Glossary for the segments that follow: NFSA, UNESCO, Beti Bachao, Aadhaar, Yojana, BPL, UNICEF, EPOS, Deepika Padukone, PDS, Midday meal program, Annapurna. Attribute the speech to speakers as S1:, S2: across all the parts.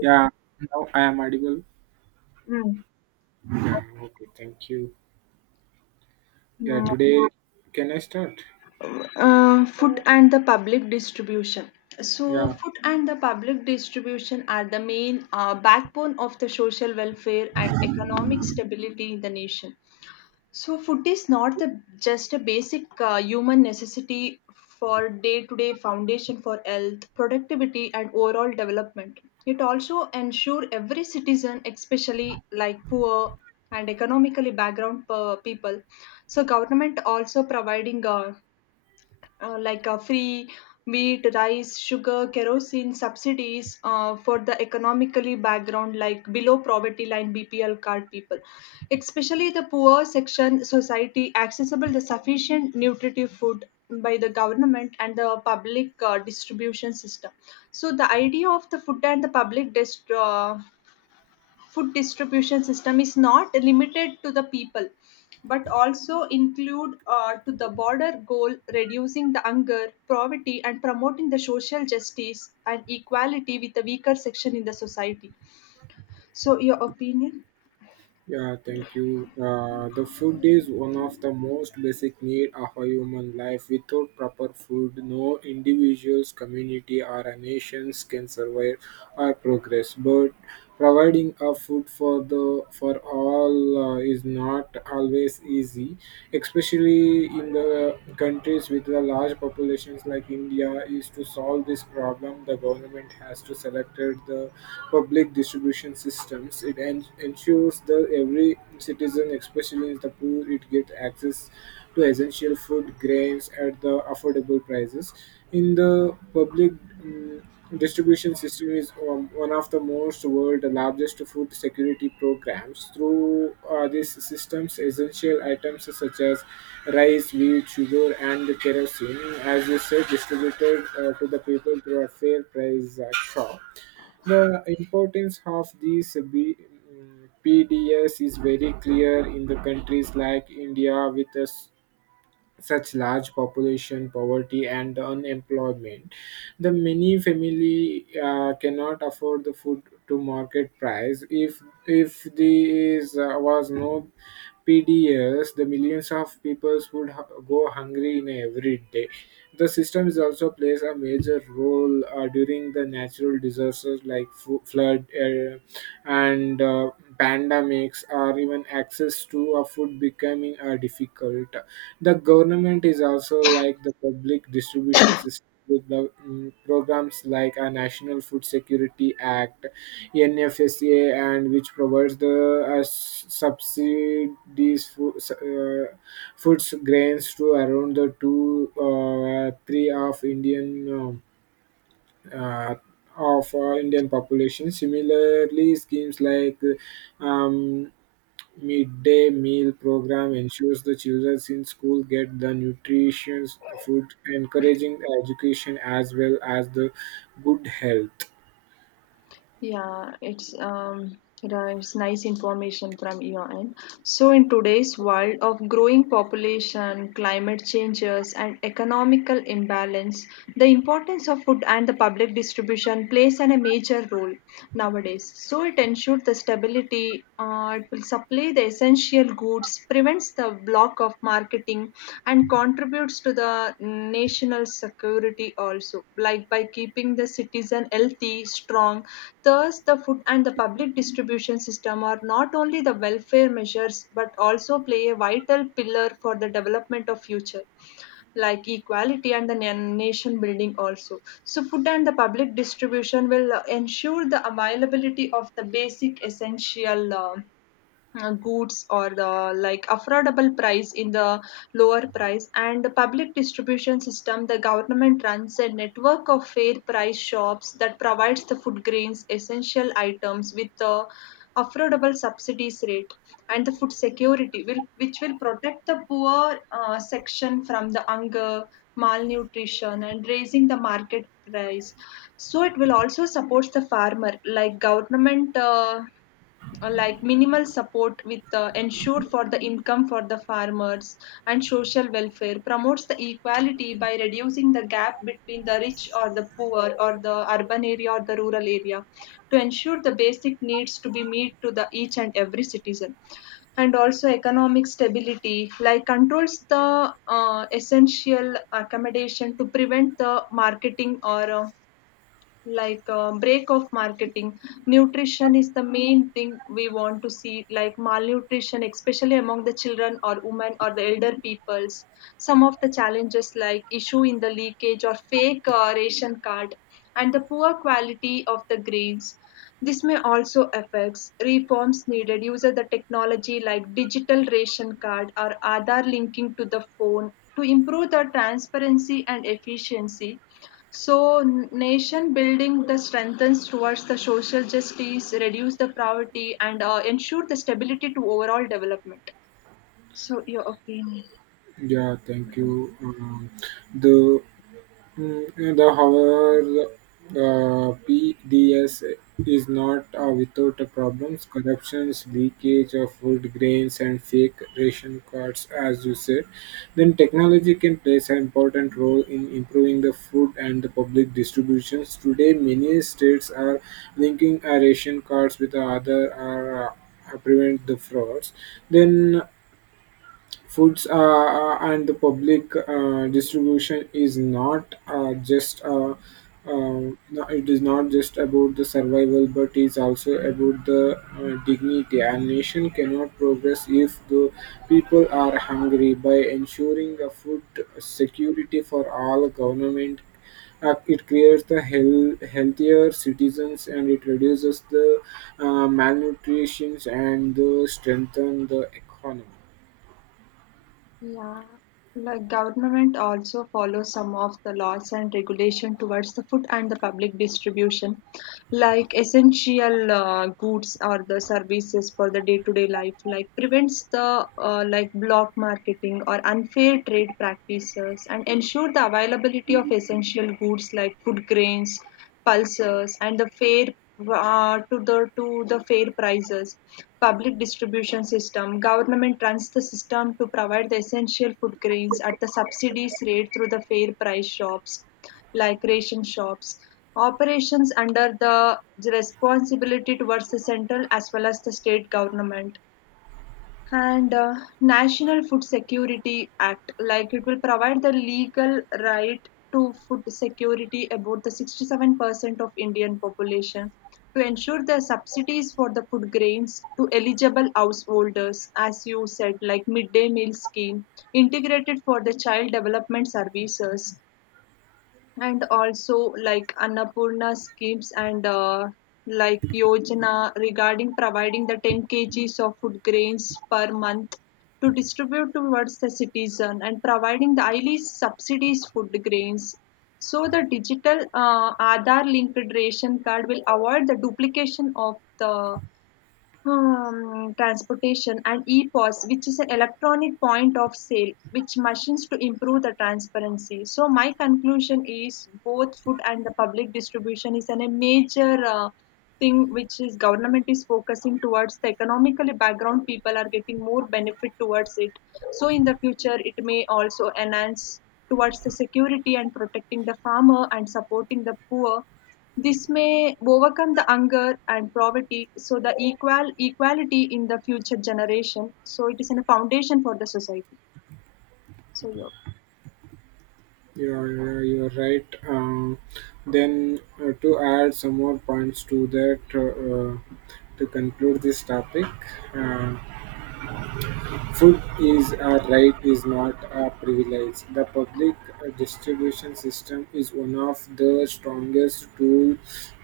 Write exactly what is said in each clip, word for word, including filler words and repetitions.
S1: Yeah, now I am audible.
S2: Mm.
S1: Yeah, okay, thank you. Yeah,
S2: Mm.
S1: today, can I start?
S2: Uh, food and the public distribution. So,
S1: Yeah,
S2: food and the public distribution are the main uh, backbone of the social welfare and economic stability in the nation. So, food is not the, just a basic uh, human necessity for day to day foundation for health, productivity, and overall development. It also ensures every citizen, especially like poor and economically background per people. So, government also providing uh, uh, like uh, free meat, rice, sugar, kerosene subsidies uh, for the economically background, like below poverty line B P L card people, especially the poor section society, accessible the sufficient nutritive food by the government and the public uh, distribution system. So the idea of the food and the public dist- uh, food distribution system is not limited to the people but also include uh, to the broader goal reducing the hunger poverty and promoting the social justice and equality with the weaker section in the society, so your opinion.
S1: yeah, thank you. Uh, the food is one of the most basic need of a human life. Without proper food, no individuals, community, or a nations can survive or progress. But providing a food for the for all uh, is not always easy, especially in the countries with the large populations like India. Is to solve this problem, the government has to select the public distribution and systems. It en- ensures that every citizen, especially the poor, it get access to essential food grains at the affordable prices. In the public um, distribution system is um, one of the most world largest food security programs. Through uh, these systems, essential items such as rice, wheat, sugar, and kerosene, as you said, distributed uh, to the people through a fair price uh, shop. The importance of these B, P D S is very clear in the countries like India with us such large population, poverty, and the unemployment. The many family uh, cannot afford the food to market price. If if there is, uh, was no P D S, the millions of peoples would ha- go hungry in every day. The system is also plays a major role uh, during the natural disasters like fo- flood uh, and uh, pandemics, or even access to a food becoming uh, difficult. The government is also like the public distribution system with the mm, programs like a National Food Security Act, N F S A, and which provides the uh, s- subsidies for uh, foods grains to around the two uh, three of Indian. um uh, of uh, Indian population. Similarly, schemes like um, Midday meal program ensures the children in school get the nutritious food, encouraging education as well as the good health.
S2: Yeah, it's um, you know, it's nice information from your end. So, in today's world of growing population, climate changes, and economical imbalance, the importance of food and the public distribution plays an, a major role nowadays. So, it ensures the stability. Uh, it will supply the essential goods, prevents the block of marketing, and contributes to the national security also, like by keeping the citizen healthy, strong. Thus the food and the public distribution system are not only the welfare measures but also play a vital pillar for the development of future like equality and the na- nation building also. So food and the public distribution will uh, ensure the availability of the basic essential uh, uh, goods or the like affordable price in the lower price. And the public distribution system, the government runs a network of fair price shops that provides the food grains essential items with the affordable subsidies rate. And the food security will, which will protect the poor uh, section from the hunger, malnutrition, and raising the market price. So it will also support the farmer, like government uh, uh, like minimal support with uh, ensure for the income for the farmers. And social welfare promotes the equality by reducing the gap between the rich or the poor or the urban area or the rural area, to ensure the basic needs to be meet to the each and every citizen. And also economic stability, like controls the uh, essential accommodation to prevent the marketing or uh, like uh, break of marketing. Nutrition is the main thing we want to see, like malnutrition, especially among the children or women or the elder peoples. Some of the challenges like issue in the leakage or fake uh, ration card and the poor quality of the grains, this may also affects. Reforms needed using the technology like digital ration card or Aadhaar linking to the phone, to improve the transparency and efficiency. So, n- nation building that strengthens towards the social justice, reduce the poverty, and uh, ensure the stability to overall development. So, your opinion.
S1: Yeah, thank you. Um, the Mm, The, however, the P D S is not uh, without the problems, corruptions, leakage of food grains, and fake ration cards, as you said. Then technology can play an important role in improving the food and the public distributions. Today, many states are linking uh, ration cards with the other. Uh, uh, prevent the frauds then Foods uh, uh, and the public uh, distribution is not uh, just uh, uh, no, it is not just about the survival, but is also about the uh, dignity. A nation cannot progress if the people are hungry. By ensuring a food security for all, government uh, it creates the health, healthier citizens and it reduces the uh, malnutrition and the strengthen the economy.
S2: Yeah, the government also follows some of the laws and regulation towards the food and the public distribution, like essential uh, goods or the services for the day-to-day life, like prevents the uh, like block marketing or unfair trade practices and ensure the availability of essential goods like food grains, pulses, and the fair uh, to the to the fair prices. Public distribution system, government runs the system to provide the essential food grains at the subsidies rate through the fair price shops like ration shops, operations under the responsibility towards the central as well as the state government. And uh, national food security act, like it will provide the legal right to food security about the sixty-seven percent of indian population, to ensure the subsidies for the food grains to eligible householders, as you said, like midday meal scheme, integrated for the child development services. And also like Annapurna schemes and uh, like Yojana regarding providing the ten kgs of food grains per month to distribute towards the citizen and providing the highly subsidies food grains. So the digital uh, Aadhaar linked ration card will avoid the duplication of the um, transportation and E POS, which is an electronic point of sale, which machines to improve the transparency. So my conclusion is both food and the public distribution is an, a major uh, thing which is government is focusing towards. The economically background people are getting more benefit towards it. So in the future, it may also enhance towards the security and protecting the farmer and supporting the poor. This may overcome the hunger and poverty, so the equal equality in the future generation. So it is in a foundation for the society. So yeah,
S1: Yeah, yeah, you're right. Um, then, uh, to add some more points to that, uh, uh, to conclude this topic, uh, food is a right, is not a privilege. The public uh, distribution system is one of the strongest tool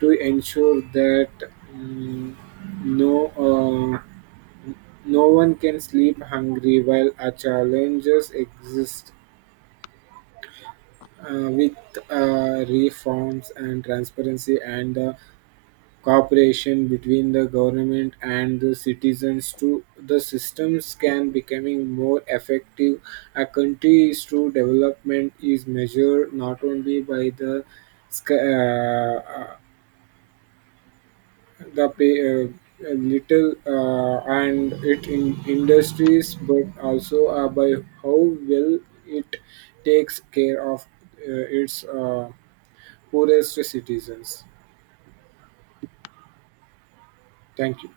S1: to ensure that um, no. Uh, no one can sleep hungry while our challenges exist uh, with uh, reforms and transparency and the cooperation between the government and the citizens to the systems can becoming more effective. A country's true development is measured not only by the sc- uh, uh, the pay, uh, little uh, and it in industries but also uh, by how well it takes care of uh, its uh, poorest citizens. Thank you.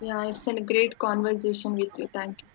S2: yeah, it's a great conversation with you. Thank you.